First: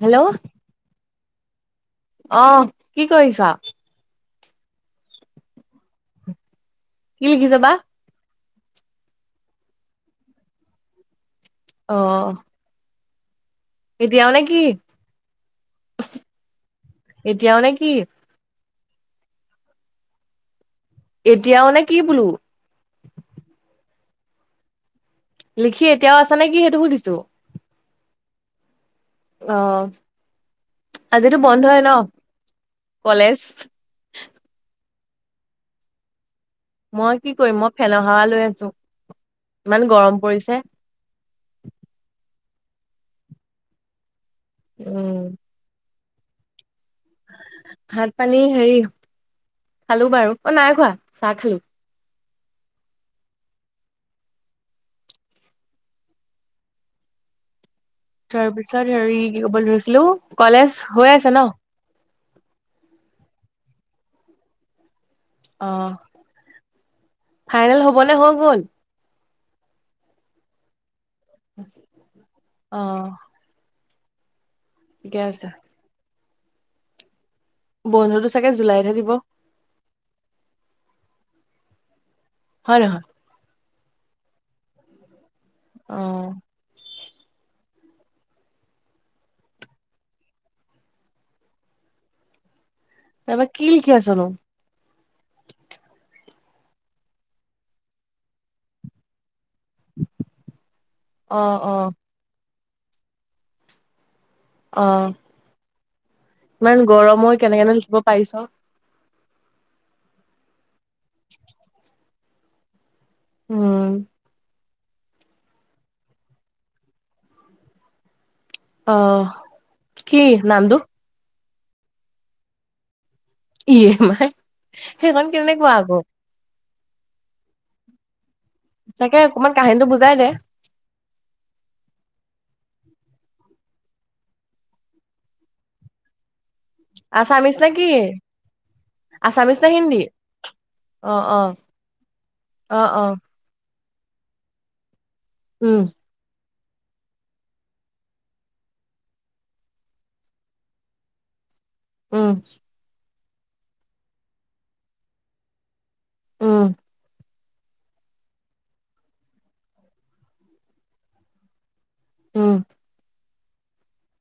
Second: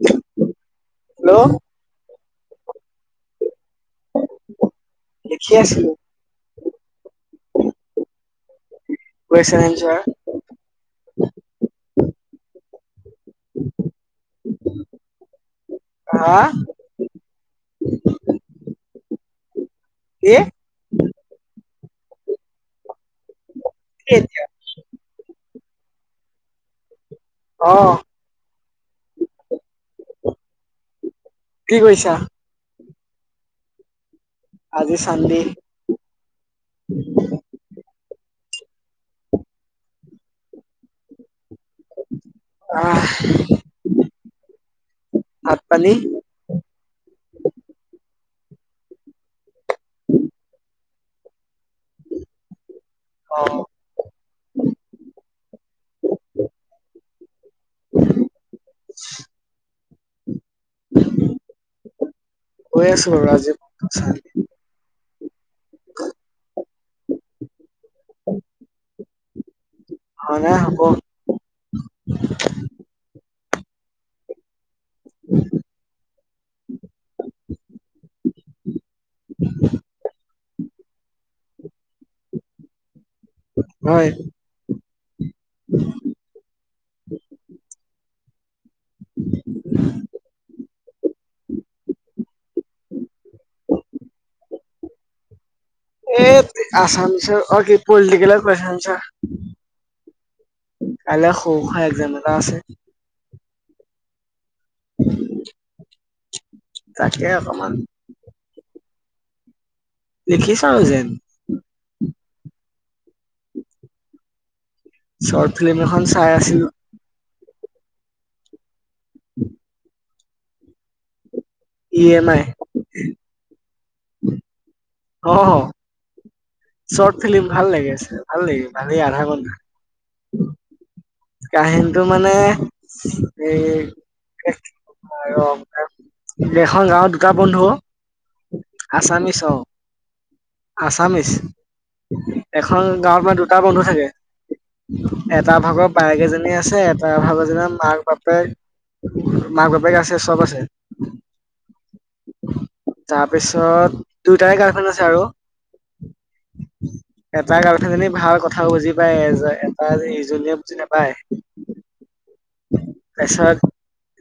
Hello hello অ', কি কৰিছা? লেখি আছিলোঁ। কি লিখিছে বা! [inaudible] অ' এতিয়াও নে কি? হা এতিয়াও নে কি? কি এতিয়াও নে কি বোলো? কি এতিয়া? লিখি এতিয়াও আছা নে কি সেইটো সুধিছো? অ'। অ'। আজিতো কি বন্ধয়েই ন? কৰিছা কলেজ আজি চানদে। মই কি কৰিম মই ফেন হাৱা লৈ আছোঁ, ইমান গৰম পৰিছে। অ'। উম ভাত পানি ভাত পানী হেৰি, খালো বাৰু। অ' নাই খোৱা, চাহ খালোঁ। অ' তাৰ পিছত হেৰি, কি কব ধৰিছ হেল্ল' কলেজ হৈ আছে ন? হৈ আছিল, ৰাজীৱ [unintelligible] অ', ফাইনেল হ'ব ব নে হৈ গ'ল? হোৱা নাই, হ'ব। অ ঠিকে আছে। বন্ধটো চাগে জুলাইতহে দিব? হয় নহয়? হয়। অহ। এব কি লিখি আছ' নো? এহ, আছামিছৰ অহ কি, পলিটিকেলৰ কুৱেইছন এঞ্চাৰ। কাইলৈ অ সও অ খোৱা একজাম এটা আছে। অ ইমান তাকে গৰমৰ অকমান কেনেকেঠিব পাৰিছ দেখিছ জ উম চৰ্ট ফিল্ম এখন চাই আছিলো আহ কি নন্দ ই এম আই এইমই সেইখন কেনেকুৱা আকৌ শৰ্ট ফিলি্ম ভাল লাগি আছে ভাল লাগিল ভালেই তাকে অকমান কাহিনীটো বুজাই দে কাহিনটো মানে এই আৰু এখন গাঁৱত দুটা আছামিছ বন্ধু নে অ কি আছামিচ অ আছামিছ নে হিন্দী অ আছামিচ অ অ এখন অ গাঁৱত মানে দুটা বন্ধু হয়াকে এটা উম ভাগত এজনী আছে ত ভাবা যেনা মাক বাপেক মাক বাপেক আছে চব আছে উম তাৰপিছত দুয়টাৰে গাৰ্ডখন আছে আৰু উ এটা কাৰালহে যেী ভাল কথা বুজি পায় এটা ইজনীয়ে বাই উম পেছত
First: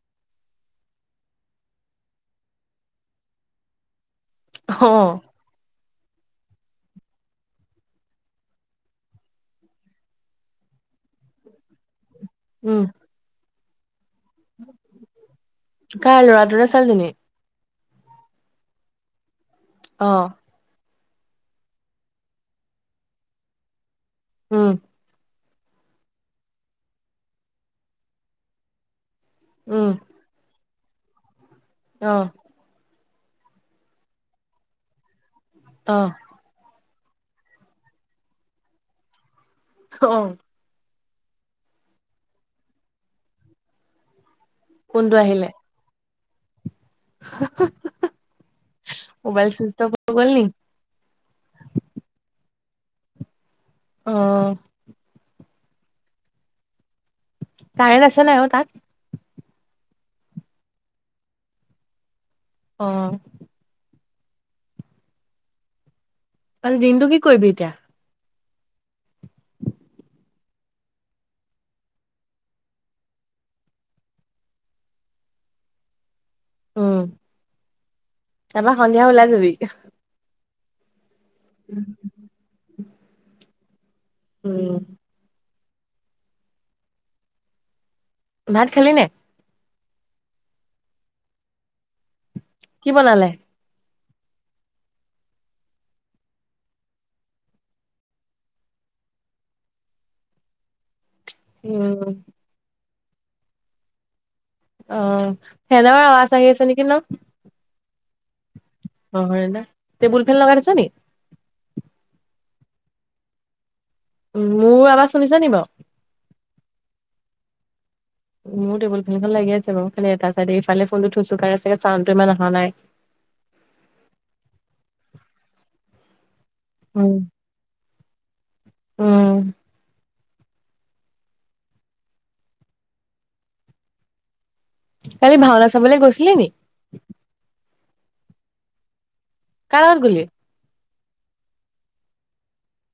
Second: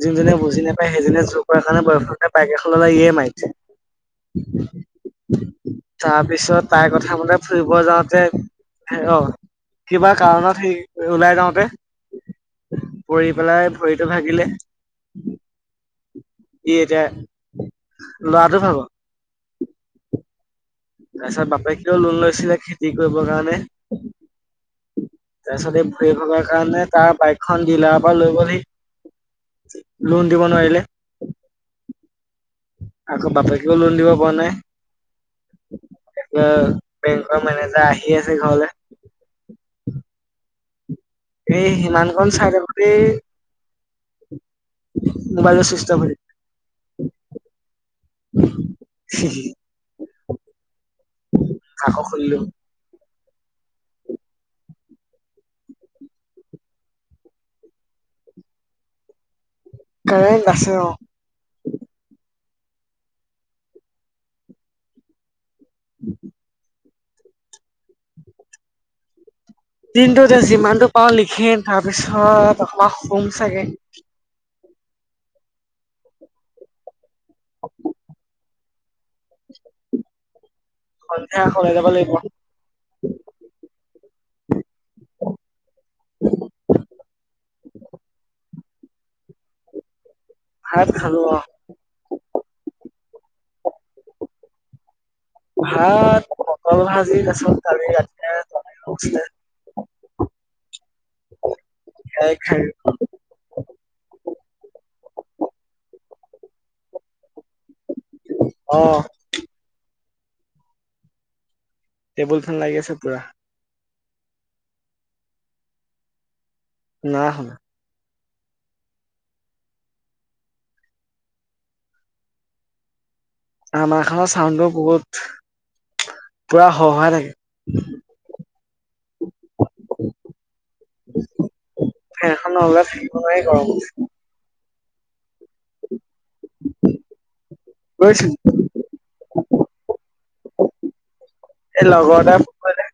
যোনজনে বুজি নাপায় সেইজনীয়ে জোৰ কৰাৰ কাৰণে বয়স পাইক এখনলৈ ইয়ে মাৰিছে অ তাৰ পিছত তাই কথা মতে ফুৰিব যাওঁতে অ কিবা কাৰণত সেই ওলাই যাওঁতে উম [inaudible] প পেলাই ভৰিটো ভাগিলে ক ল'ৰাটো ন ই চাল এতিয়া তেুমি লৰাটো ভাব অঁ তাৰপিছত বাপে কিয় লোন লৈছিলে খেতি কৰিবৰ কাৰণে উম তাৰপিছত এই ভৰি ভগৰ কাৰণে তাৰ বাইকখন জিলাৰ পৰা লৈ গ'হি উম লোন দিব নোৱাৰিলে অহ। আকৌ বাপেকেও লোন দিব পৰা নাই। অ অহ। বেংকৰ মেনেজাৰ আহি আছে ঘৰলে। অ এই হিমান কন চাই থাকোতে কোনটো আহিলে মবাইলৰ চিষ্টম। [unintelligible] থাকিল মোবাইল চুস্থ অফ হৈ গ'ল নি? আকৌ খুলিলো অহ। কাৰেণ্ট আছে নাই অ' তাত? কাৰেণ্ট আছে, অ'। অ' [inaudible] আৰু দিনটো কি কৰিবি এতিয়া? দিনটোত যিমানটো পাওঁ লিখিম, তাৰপিছত অকমান শুভ চাগে উম [inaudible] তাৰপা সন্ধিয়া ওলাই যাবি? সন্ধিয়া ওলাই যাব লাগিব। উম [inaudible] ভাত খালি নাই? ভাত খালোঁ অ। কি বনালে? ভাত পটল ভাজি, তাছত কালি ৰাতিৰে তৰকাৰী অকন আছিলে উম অ', ফেনৰ আৱাজ আহি আছে নেকি ন? অ' হয়? নে টেবুল ফেন লগাই থৈছ নি? টেবুল ফেন লাগি আছে পুৰা মোৰ আবাজ শুনিছ নি বাৰু? নাই শুনা। মোৰ টেবুল ফনখন লাগি আছে বাৰু। খালি এটা চাইডে ইফালে ফোনটো থৈছোঁ কাৰণে চাগে চাউণ্ডটো ইমান অহা নাই। আমাৰখানৰ চাউণ্ডটো বহুত। পুৰা উম, সহায় থাকে। উম। ফেনখন ন'হলে থাকিব নোৱাৰি গৰমত। কালি ভাওনা চাবলৈ গৈছিলি নি? গৈছোঁ। কাৰ লগত গুলি? এই লগৰ এটাই ফোন কৰিলে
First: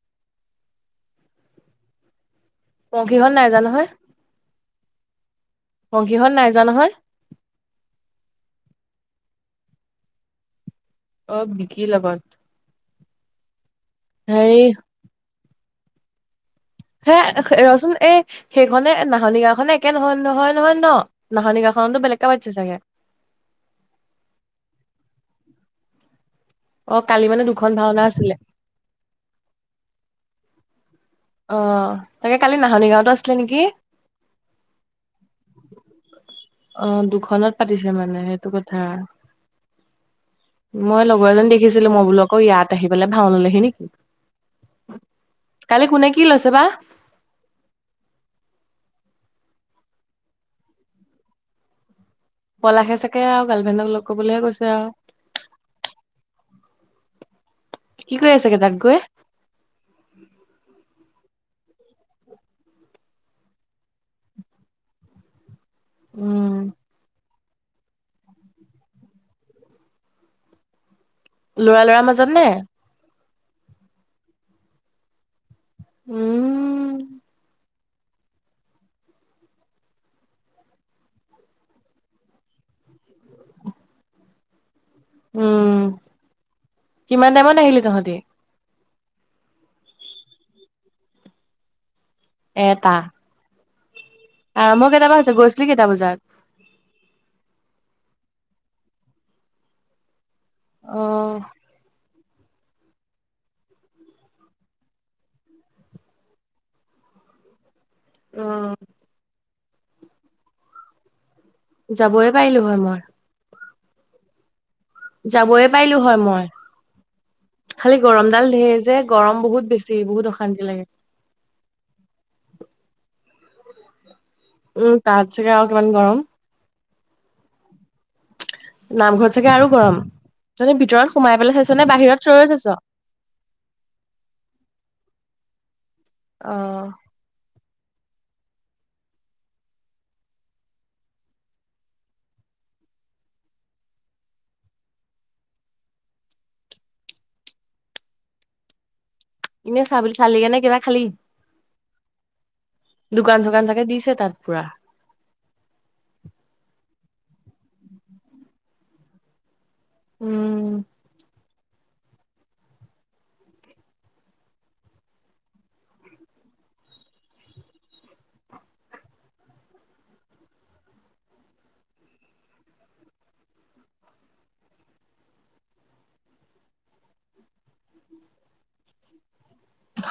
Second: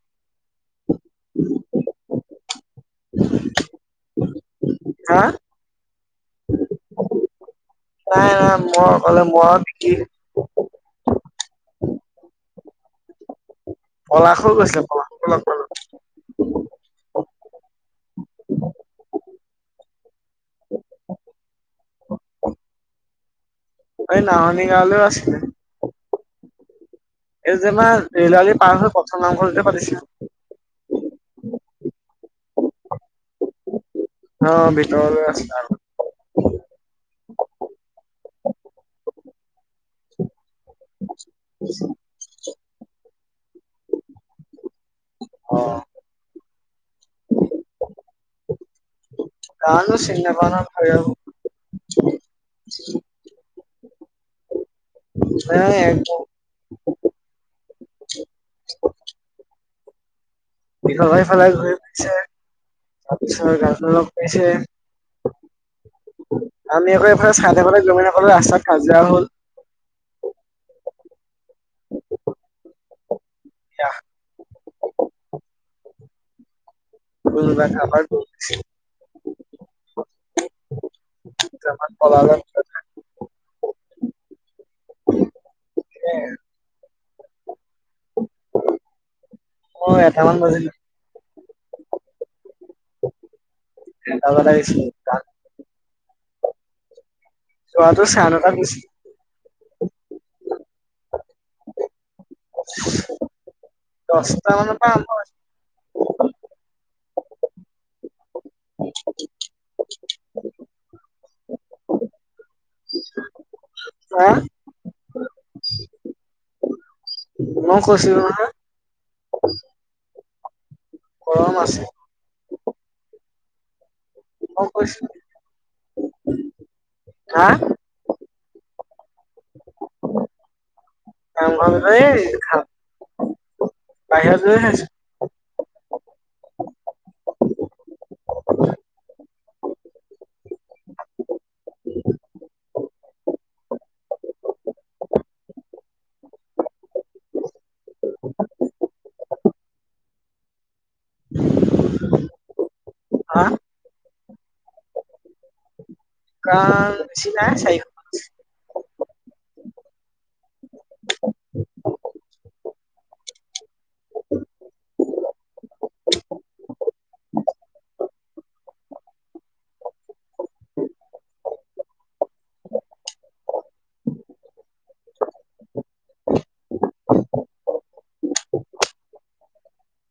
পংখীহত নাই যোৱা নহয়? হা? পংখীহত নাই যোৱা নহয়? নাই নাই মই অকলে মই বিকি অহ বিকিৰ লগত। পলাশো হেৰি গৈছে পলাশকো লগ পালো হে ৰচোন এই সেইখনে নাহনি গাওখনে একে নহয় নহয় নহয় ন নাহনি গাওখনতো বেলেগকে পাতিছে চাগে? এই নাহনি গাঁৱলৈও আছিলে অ', কালি মানে এই দুখন যেনা ভাওনা আছিলে। ৰেলাৰি পাৰ হৈ প্ৰথম নামঘৰতে পাতিছিলে। অহ তাকে কালি নাহনি গাঁৱতো আছিলে নেকি? অহ ভিতৰলৈ আছিলে অহ দুখনত পাতিছে মানে সেইটো কথা মই লগৰজন দেখিছিলো মই বোলো আকৌ ইয়াত আহি পিনে ভাওনাহি নেকি অ ।কালি কোনে কি কি লৈছে বাহ জানো চিনি নাপাও‌ নহয় ভাল পলাশে চাগে আৰু গাৰ্লফ্ৰেণ্ডক লগ কৰিবলৈহে কৈছে আৰু হঅ একদম। কি কৰি আছাগে তাত গৈ? ইফালে সিফালে ঘূৰি ফুৰিছে, তাৰপিছত গাৰ্লফ্ৰেণ্ডক লগ কৰিছে। উম, আমি আকৌ চাই থাকোটে গমে নাপালো ৰাস্তাত কাজিৰা হ'ল। ল'ৰা ল'ৰা মাজত নে? ইয়াহ উম উম দেখা [unintelligible] একজামত পলালে উম কিমান টাইমত আহিলি তহঁতি? অহ এটামান বাজিলে এটা এটা বজাত অহ আহিছিলোঁ, মই কেইটা ব পৰা আ তাত হৈছে গৈছিলো কেইটা বজাত যোৱাটো চাৰে নটা কৈছিল অহ দশটা মানৰ পৰা আৰম্ভ হৈছে অহ যাবয়ে পাৰিলো মই হাআ যাবই পাৰিলো হয় মই মই খালি কৈছিলোঁ গৰম নহয় ডাল ধেৰ যে গৰম বহুত বেছি বহুত অশান্তি লাগে। গৰম আছে মই উম কৈছিলোঁ। তাত চাগে আও কিমান গৰম। হা? নামঘৰত চাগে আৰু গৰম, [unintelligible] ভিতৰত সোমাই পেলাই নামঘৰৰ চাইছ নে ভিতৰত বাহিৰত থিয় এই হৈ খা চাইছ? বাহিৰত। [unintelligible] অহ। ইনেও [unintelligible] চালিগেনে কিবা? খালি, হা, দোকান-চোকান চাগে দিছে তাত। পুৰা। কাম [unintelligible] উম।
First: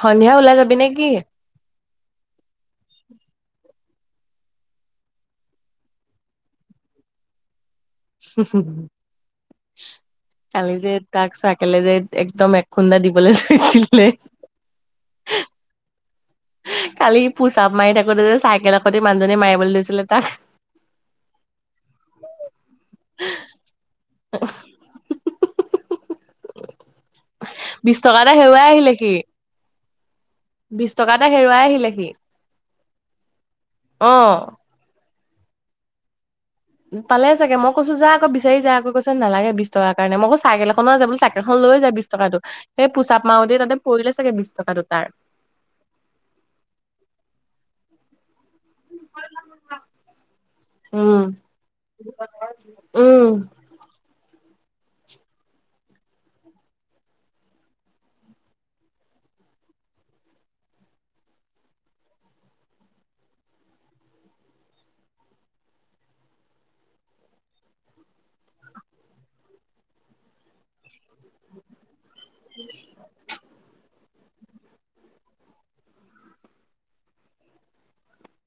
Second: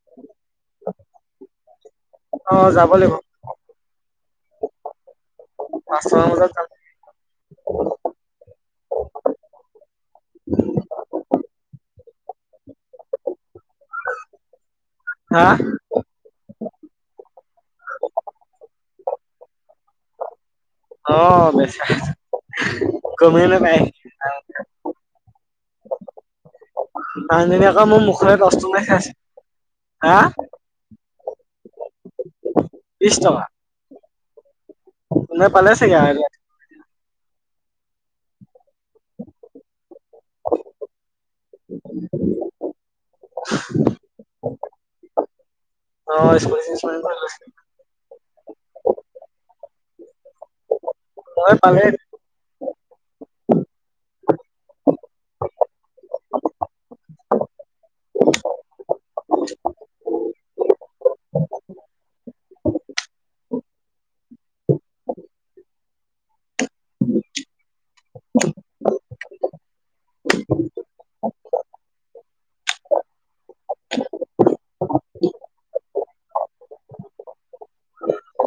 সন্ধিয়া ওলাই যাবি নে কি? অ' যাব লাগিব। পাঁচটা মান বজাত যাম। কালি যে তাক চাইকেলে যে, একদম এক খুন্দা দিবলৈ [unintelligible] হা, কালি পোচ আপ মাৰি থাকোঁতে যে, চাইকেলৰ সতি মানুহজনী মাৰিবলৈ ধৰিছিলে তাক। অ', বেচেৰা! গ'মেই নাপায় [unintelligible] মানুহজনী আকৌ বিশ মোৰ টকা এটা মুখলে হেৰুৱাই টৰ্চটো মাৰি চাইছে। হা? বিছ টকা এটা হেৰুৱাই আহিলে সি। বিছ টকা? অ'। নাই, পালে চাগে আৰু এতিয়া। পালে চাগে! মই কৈছোঁ, যা আকৌ বিচাৰি যা আকৌ! কৈছে নালাগে, বিছ টকাৰ কাৰণে। মই আকৌ চাইকেল এখনো আছে বুলো, চাইকেলখন লৈ যা বিশ টকাটোক। সেই পোচআপ মাৰোতেই তাতে পৰিলে চাগে, বিছ টকাটো তাৰ। অ', স্পৰ্টিং চেঞ্জ কৰিব লৈছিলোঁ। [inaudible] উম। মই পালে উম। [inaudible]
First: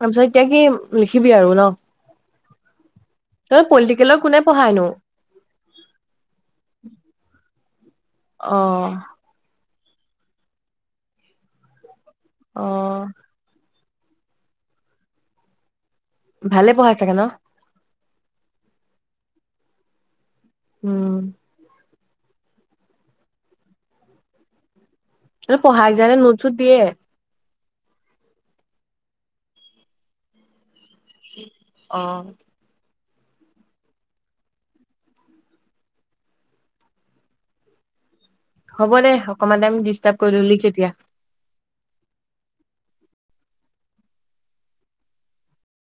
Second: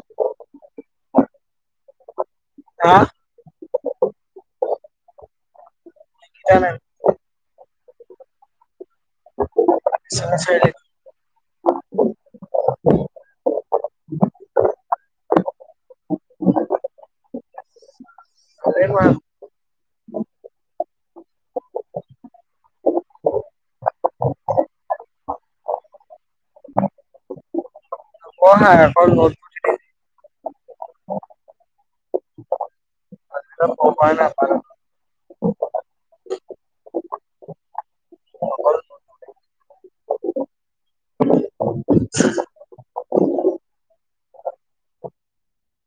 তাৰপিছত এতিয়া কি লিখিবি আৰু ন? হা অ' পলিটিকেলৰ কোনে পঢ়ায় নো? এতিয়া নাই। অ' [inaudible] অ' ভালে পঢ়ায় চাগে ন? উম তোৰ পঢ়াই যে এনে নোট ছোট দিয়ে? পঢ়ায় আকৌ নোট [unintelligible] অ' পঢ়া নাপালো হ'ব দে, অকমান টাইম ডিষ্টাৰ্ব কৰিলোঁ। লিখ এতিয়া।